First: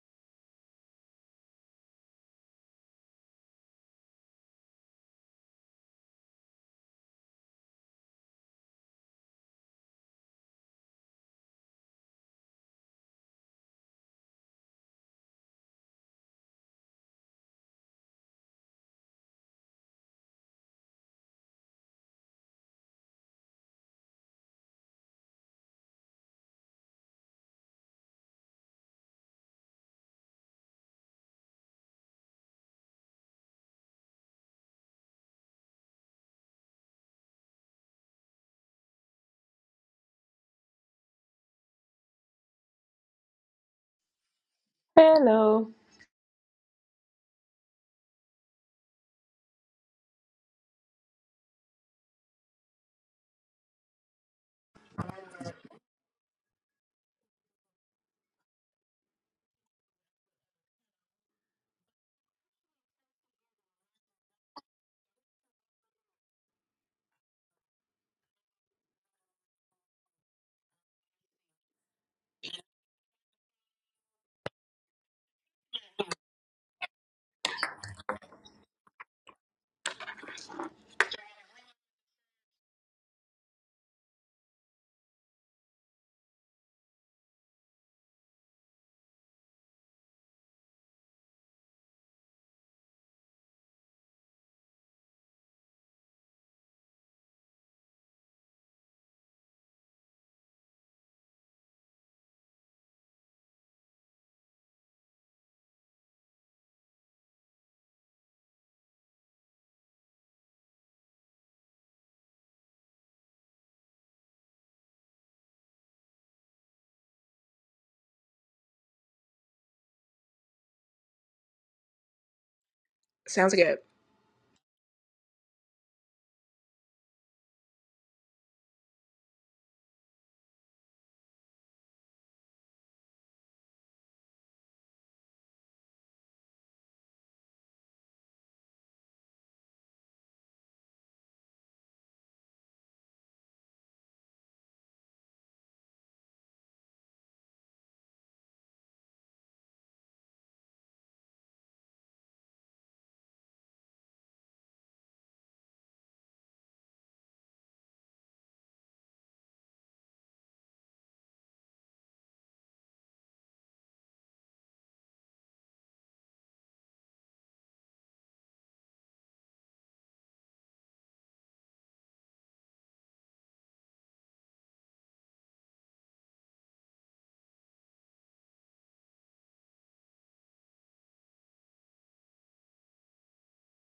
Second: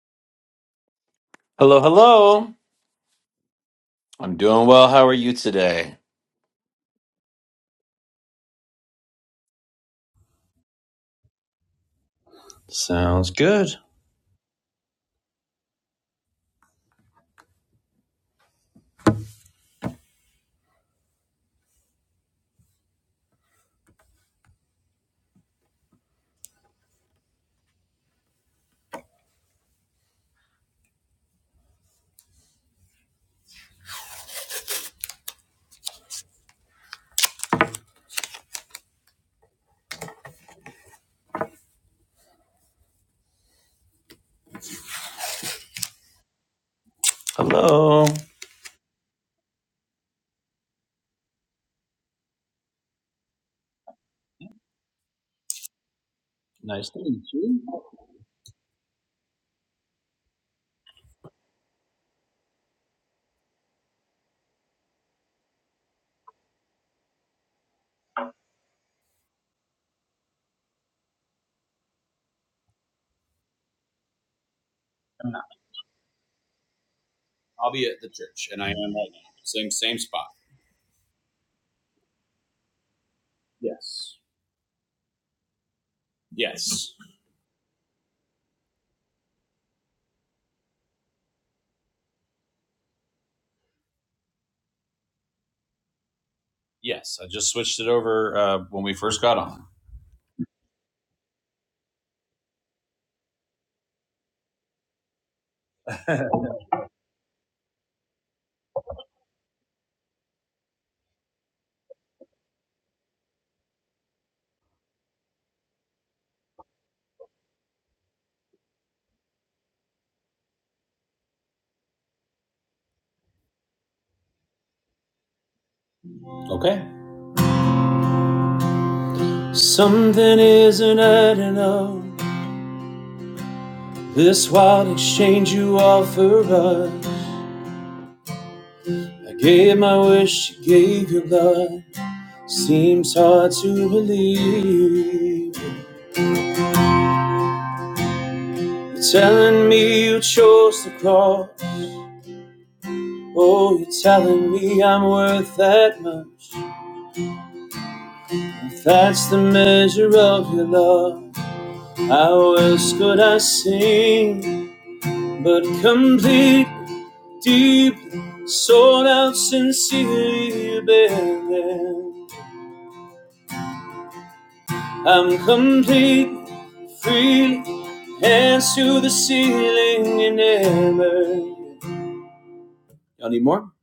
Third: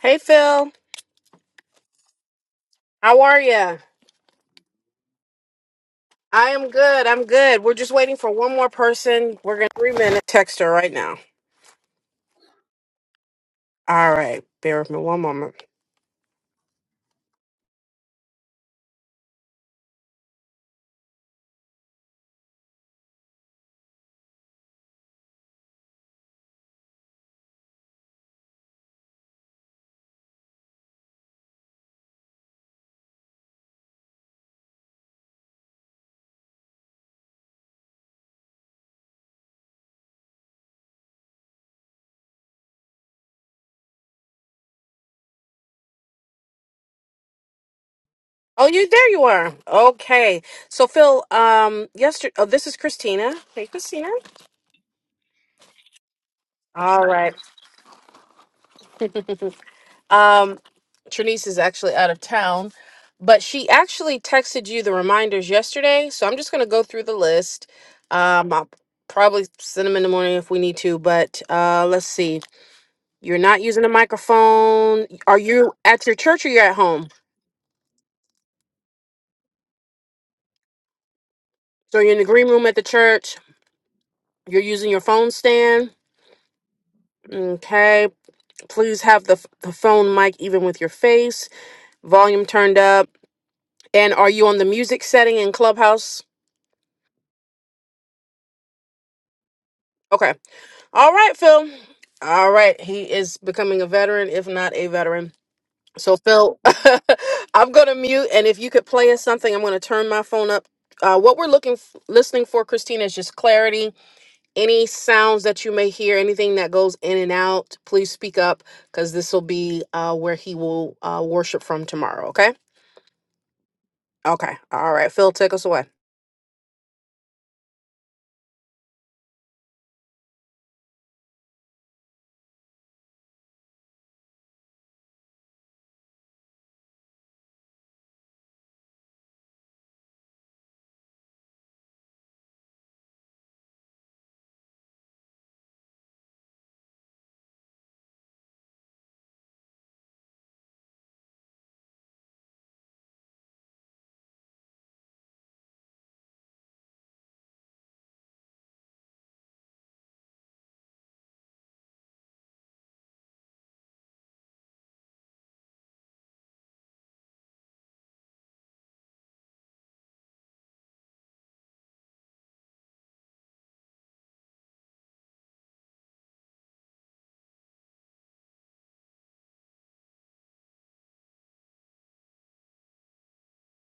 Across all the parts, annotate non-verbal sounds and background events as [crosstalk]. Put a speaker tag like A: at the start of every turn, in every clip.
A: Hey Phil,
B: Hello, hello.
A: how are ya?
B: I'm doing well. How are you today?
A: I am good. I'm good. We're just waiting for one more person. We're gonna three minute text her right now.
B: Good.
A: All right, bear with me one moment.
C: Hello.
B: Hello.
A: Oh, you there? You are okay. So Phil, um, yesterday. Oh, this is Christina. Hey, Christina.
B: Nice to
A: All
B: meet
A: right.
B: you.
A: Um, Trinice is actually out of town, but she actually texted you the reminders yesterday. So I'm just gonna go through the list. Um, I'll probably send them in the morning if we need to. But uh, let's see. You're not using a microphone. Are you at your church or you're at home?
B: I'll be at the church, and I am at the same same spot.
A: So you're in the green room at the church.
B: Yes.
A: You're using your phone stand.
B: Yes.
A: Okay. Please have the, the phone mic even with your face, volume turned up. And are you on the music setting in Clubhouse?
B: Yes. I just switched it over uh, when we first got on.
A: Okay. All right, Phil. All right. He is becoming a veteran, if not a veteran. So, Phil, [laughs] I'm going to mute. And if you could play us something, I'm going to turn my phone up. Uh, what we're looking, f- listening for, Christina, is just clarity any sounds that you may hear, anything that goes in and out, please speak up because this will be uh, where he will uh, worship from tomorrow. Okay.
C: Sounds good.
A: Okay. All right. Phil, take us away.
B: Okay. Something isn't adding up. This wild exchange you offer us. I gave my wish, you gave your blood. Seems hard to believe. You're telling me you chose the cross. Oh, you're telling me I'm worth that much. If that's the measure of your love, how else could I sing? But complete, deeply, sold out, sincerely, you bear there. I'm complete, free, hands to the ceiling and never. Y'all need more?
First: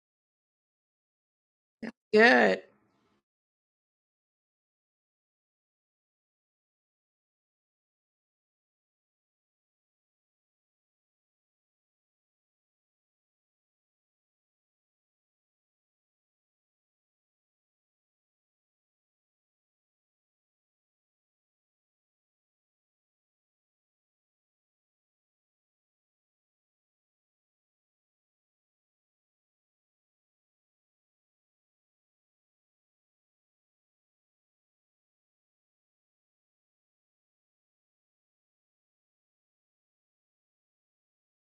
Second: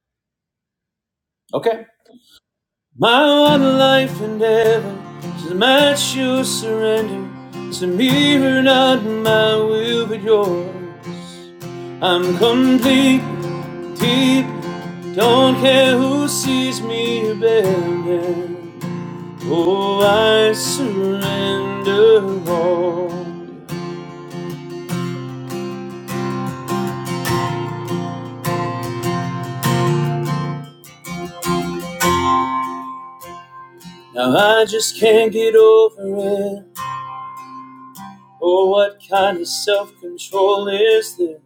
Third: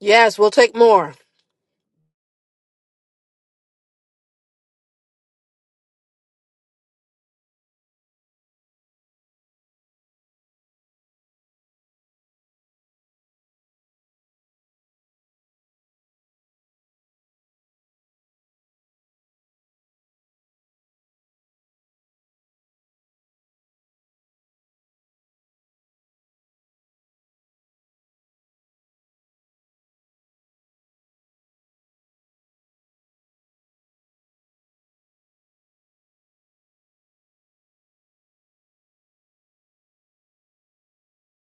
A: Yes, we'll take more.
B: Okay.
C: Good.
B: My one life and ever is a match your surrender to me, or not my will, but yours. I'm complete, deep, don't care who sees me abandoned. Oh, I surrender all. Now I just can't get over it. Oh, what kind of self control is this?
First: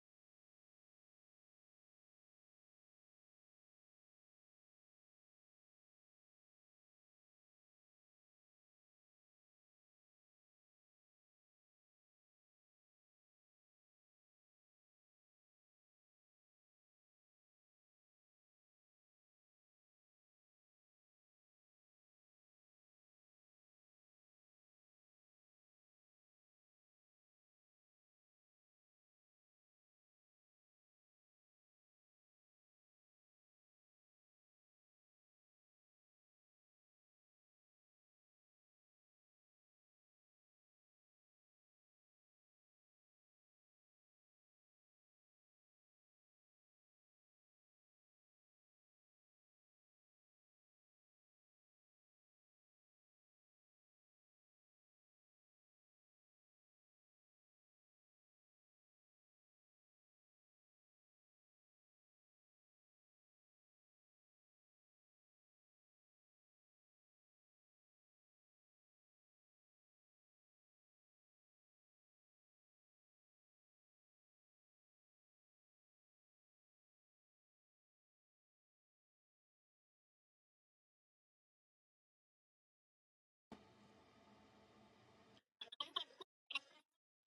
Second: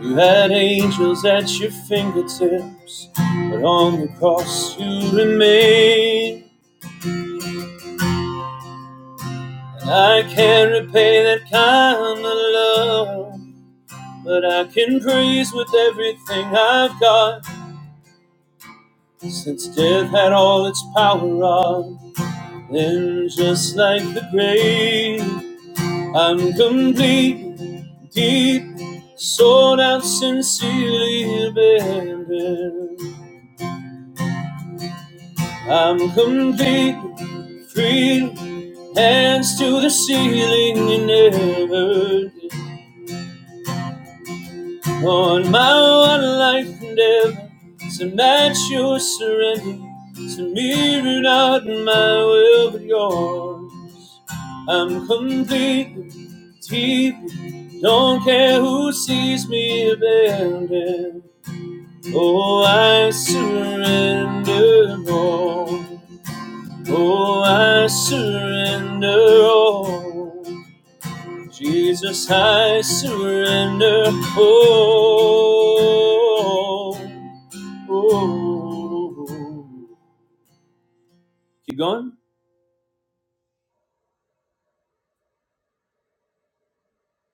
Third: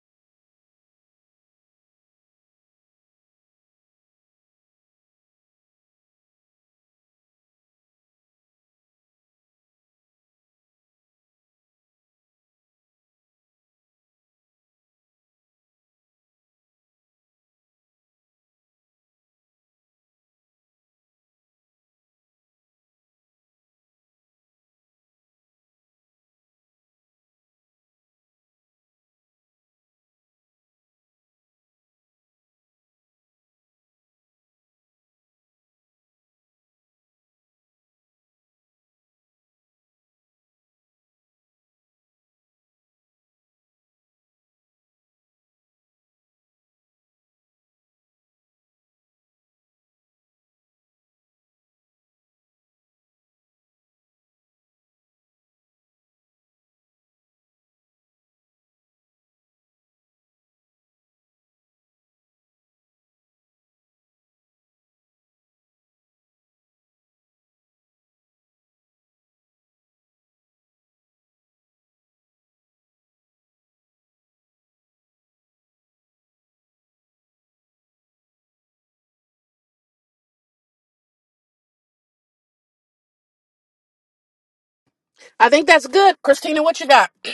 B: You had angels at your fingertips, but on the cross you remain. And I can't repay that kind of love, but I can praise with everything I've got. Since death had all its power on, then just like the grave, I'm complete, deep, sold out, sincerely abandoned. I'm complete, free. Hands to the ceiling and never did. on my one life endeavor to match your surrender to mirror not my will but yours I'm completely deeply don't care who sees me abandoned oh I surrender all oh I surrender all Jesus, I surrender. Oh, oh, oh. Keep going?
A: I think that's good. Christina, what you got? [clears throat]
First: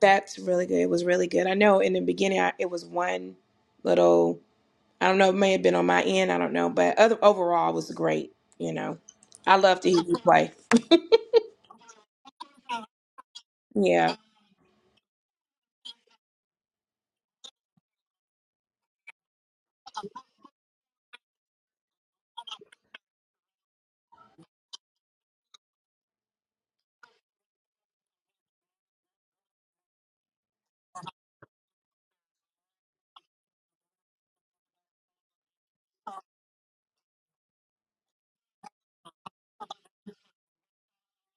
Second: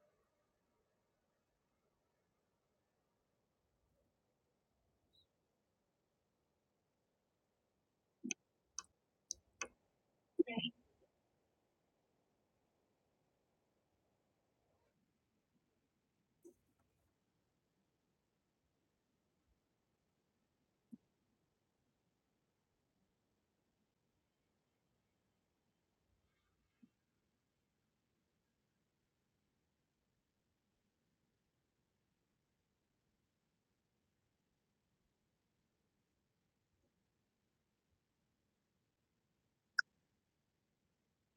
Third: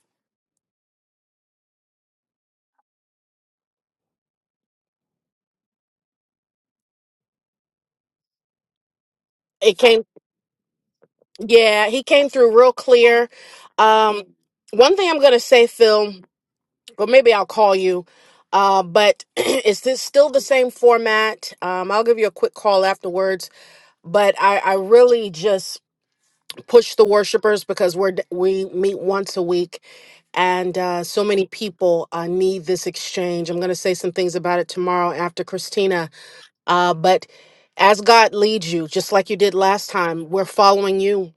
C: That's really good. It was really good. I know in the beginning I, it was one little, I don't know, it may have been on my end. I don't know. But other, overall, it was great. You know, I
A: it
C: love to
A: came.
C: hear you play.
A: Yeah, he came through real clear.
C: Yeah.
A: Um, one thing I'm going to say, Phil, or maybe I'll call you. Uh, but [clears throat] it's this still the same format? Um, I'll give you a quick call afterwards. But I, I really just push the worshipers because we're we meet once a week and uh, so many people uh, need this exchange i'm going to say some things about it tomorrow after christina uh, but as god leads you just like you did last time we're following you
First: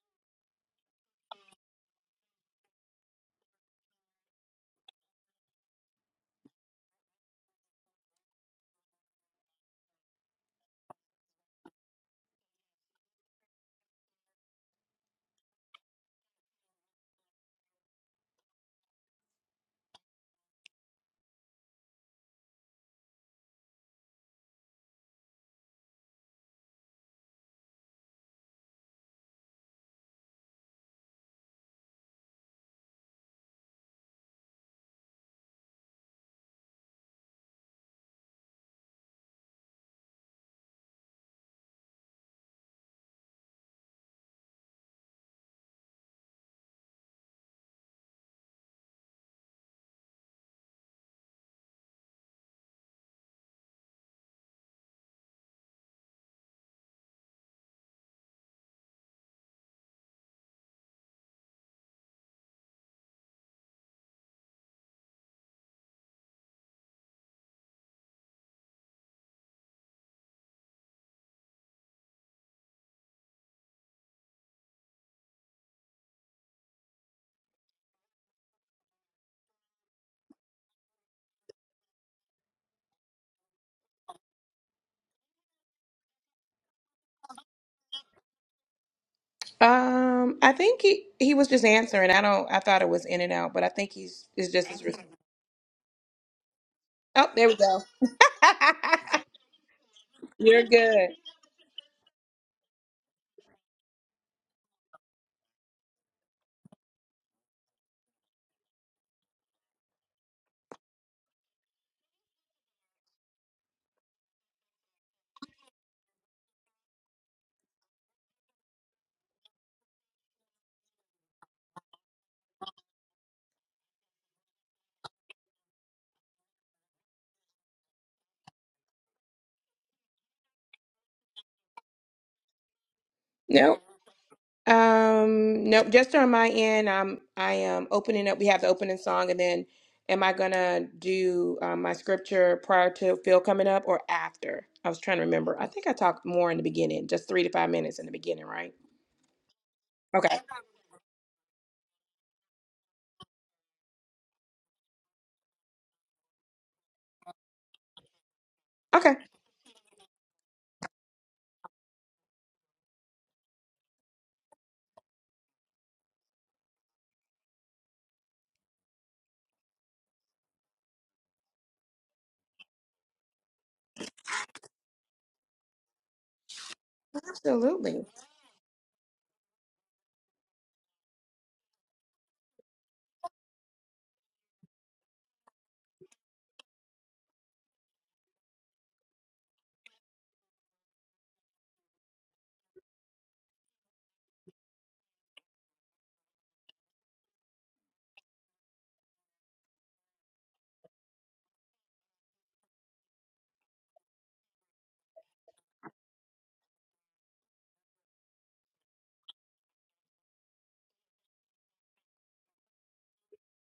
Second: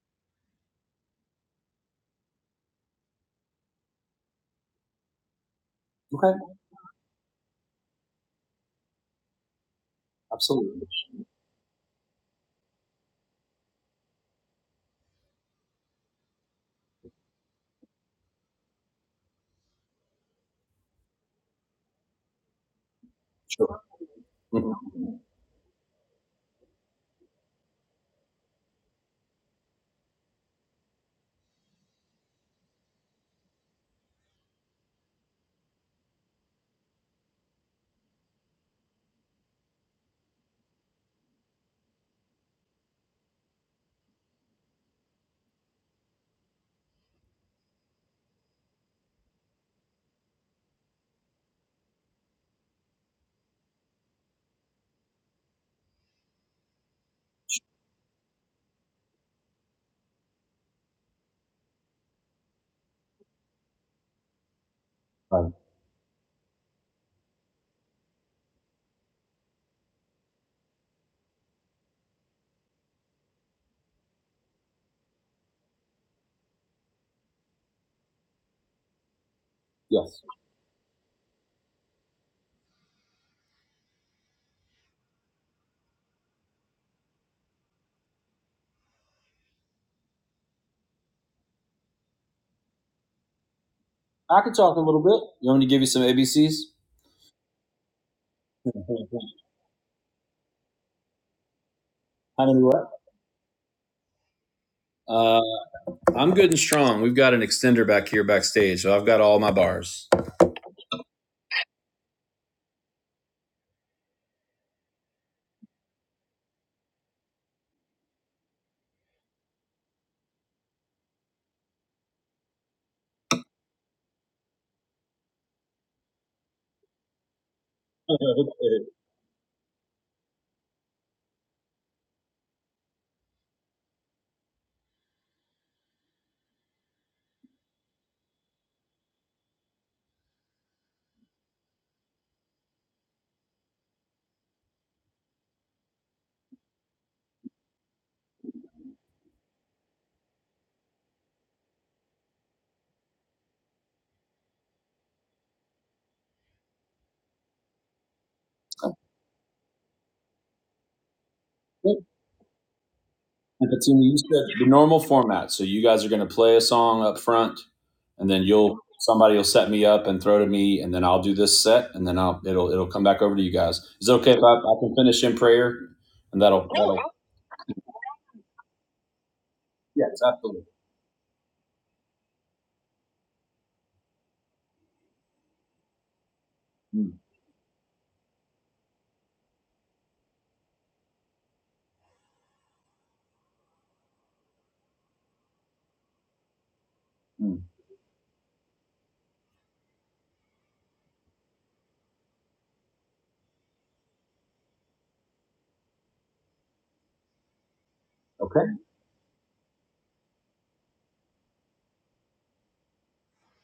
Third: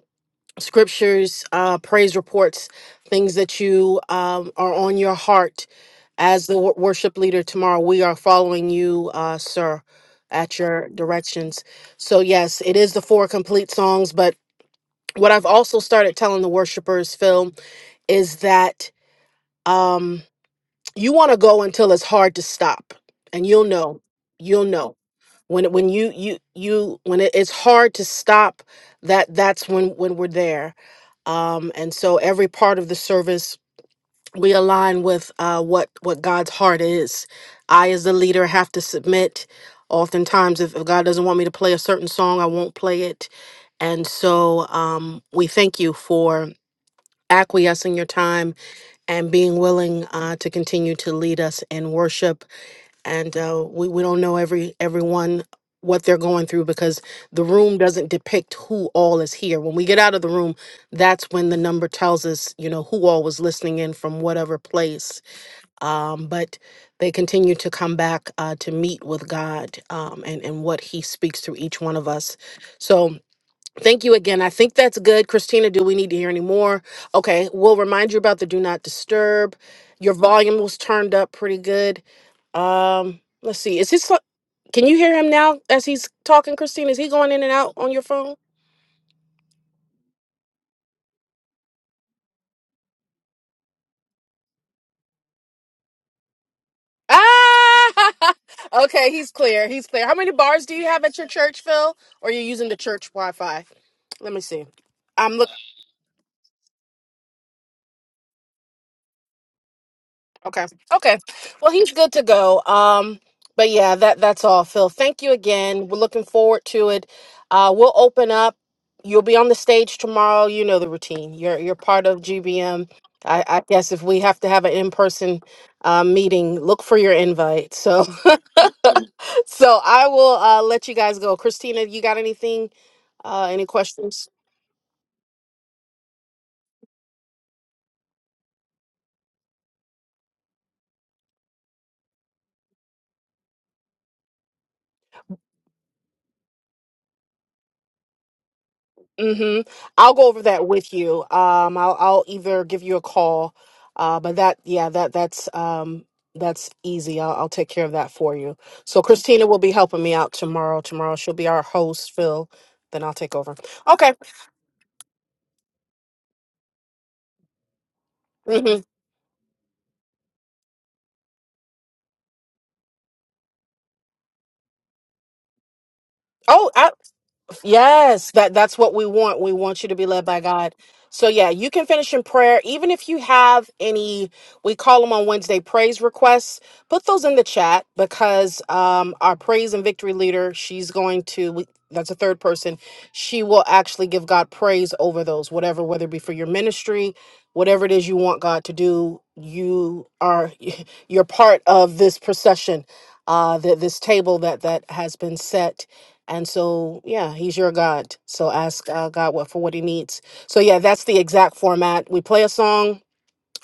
A: scriptures uh, praise reports things that you um, are on your heart
B: Okay,
A: as the wor- worship leader tomorrow we are following you uh, sir at
B: absolutely.
A: your directions so yes it is the four complete songs but what I've also started telling the worshipers, Phil, is that um, you want to go until it's hard to stop, and you'll
B: Sure.
A: know, you'll
B: Mhm.
A: know when it- when you you you when it, it's hard to stop. That that's when when we're there. Um, and so every part of the service we align with uh, what what God's heart is. I, as the leader, have to submit. Oftentimes, if, if God doesn't want me to play a certain song, I won't play it. And so um, we thank you for acquiescing your time and being willing uh, to continue to lead us in worship. And uh, we, we don't know every everyone what they're going through because the room doesn't depict who all is here. When we get out of the room, that's when the number tells us, you know, who all was listening in from whatever place.
B: Fine.
A: Um, but they continue to come back uh, to meet with God um, and, and what He speaks through each one of us. So, Thank you again. I think that's good. Christina, do we need to hear any more? Okay, we'll remind you about the do not disturb. Your
B: Yes.
A: volume was turned up pretty good. Um, let's see. Is his can you hear him now as he's talking, Christina? Is he going in and out on your phone?
C: Um, I think he, he was just answering. I don't, I thought it was in and out, but I think he's,
B: I can
C: it's just,
B: talk a
C: his, re-
B: little bit. You want me to give you some ABCs?
C: oh, there we go.
A: Ah [laughs] okay, he's
C: [laughs]
A: clear. He's clear. How many
C: You're
A: bars do you have
C: good.
A: at your church, Phil? Or you're
B: How many
A: using the
B: what?
A: church Wi Fi? Let me see. I'm looking.
B: Uh, I'm good and strong. We've got an extender back here backstage, so I've got all my bars. [laughs]
A: Okay. Okay. Well, he's good to go. Um, but yeah, that that's all, Phil. Thank you again. We're looking forward to it. Uh, we'll open up. You'll be on the stage tomorrow. You know the routine. You're you're part of GBM. I, I guess if we have to have an in-person uh, meeting, look for your invite. So
B: Okay.
A: [laughs] so I will uh, let you guys go. Christina, you got anything? Uh, any
C: No
A: questions?
C: Um, no, just on my end, um, I am opening up. We have the opening song, and then am I gonna do um, my scripture prior to Phil coming up or after? I was trying to remember. I think I talked more in the beginning, just three to five minutes in the beginning, right?
A: Mm-hmm. I'll go
C: Okay.
A: over that with you. Um, I'll I'll either give you a call, uh, but that yeah that that's um that's easy. I'll I'll take care of that for you. So
C: Okay.
A: Christina will be helping me out tomorrow. Tomorrow she'll be our host, Phil. Then I'll take over.
B: And Fatima,
A: Okay.
B: you said the normal format. So you guys are going to play a song up front, and then you'll
A: Mm-hmm.
B: somebody will set me up and throw to me, and then I'll do this set, and then I'll it'll it'll come back over to you guys. Is it okay if I, I can finish in prayer, and that'll,
A: Oh, I,
B: that'll
C: Absolutely.
A: Yes, that that's what we want. We want you to be
B: yes,
A: led by
B: absolutely.
A: God. So yeah, you can finish in prayer. Even if you have any, we call them on Wednesday praise requests. Put
B: mm
A: those in the chat because um, our praise and victory leader, she's going to. We, that's a third person. She will actually give God praise over those, whatever, whether it be for your ministry,
B: mm.
A: whatever it is you want God to do. You are [laughs] you're part of this procession, uh, th- this table that that has been set and so, yeah, he's your God. So
B: Okay,
A: ask uh, God what for what he needs. So yeah, that's the exact format. We play a song.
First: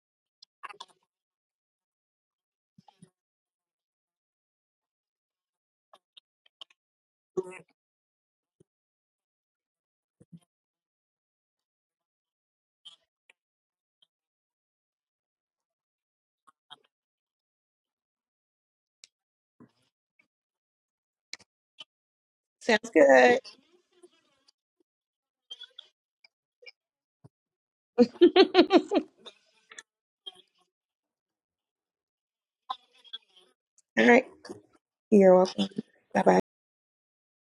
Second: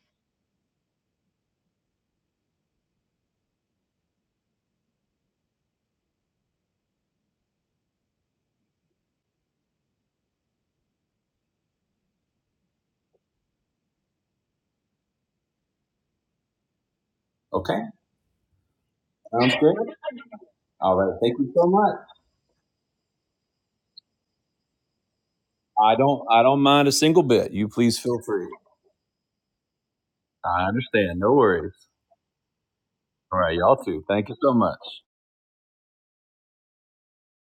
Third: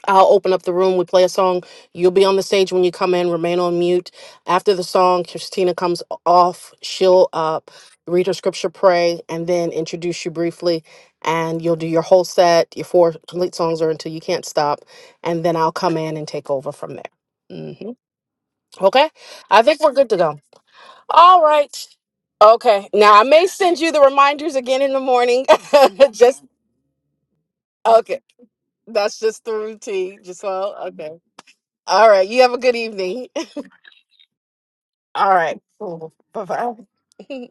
A: I'll open up the room. We play a song. You'll be on the stage when you come in. Remain on mute. After the song, Christina comes off. She'll up, read her scripture, pray, and then introduce you briefly. And you'll do your whole set, your four complete songs, or until you can't stop. And then I'll come in and take over from there.
B: okay,
A: hmm Okay,
B: sounds
A: I think we're
B: good.
A: good to go.
B: All right, thank
A: All
B: you so
A: right.
B: much.
A: Okay.
C: Sounds
A: Now I
C: good.
A: may send you the reminders again in the morning.
B: I
A: [laughs]
B: don't I
A: just
B: don't mind a single bit. You please feel
A: okay.
B: free.
A: That's just the routine. Just
B: I
A: well. Okay.
B: understand. No worries.
A: All right. You have a good evening.
B: All right, y'all too.
C: All right.
B: Thank you so much.
A: [laughs] All
C: You're
A: right.
C: welcome.
A: Cool.
C: Bye bye.
A: Bye bye. [laughs]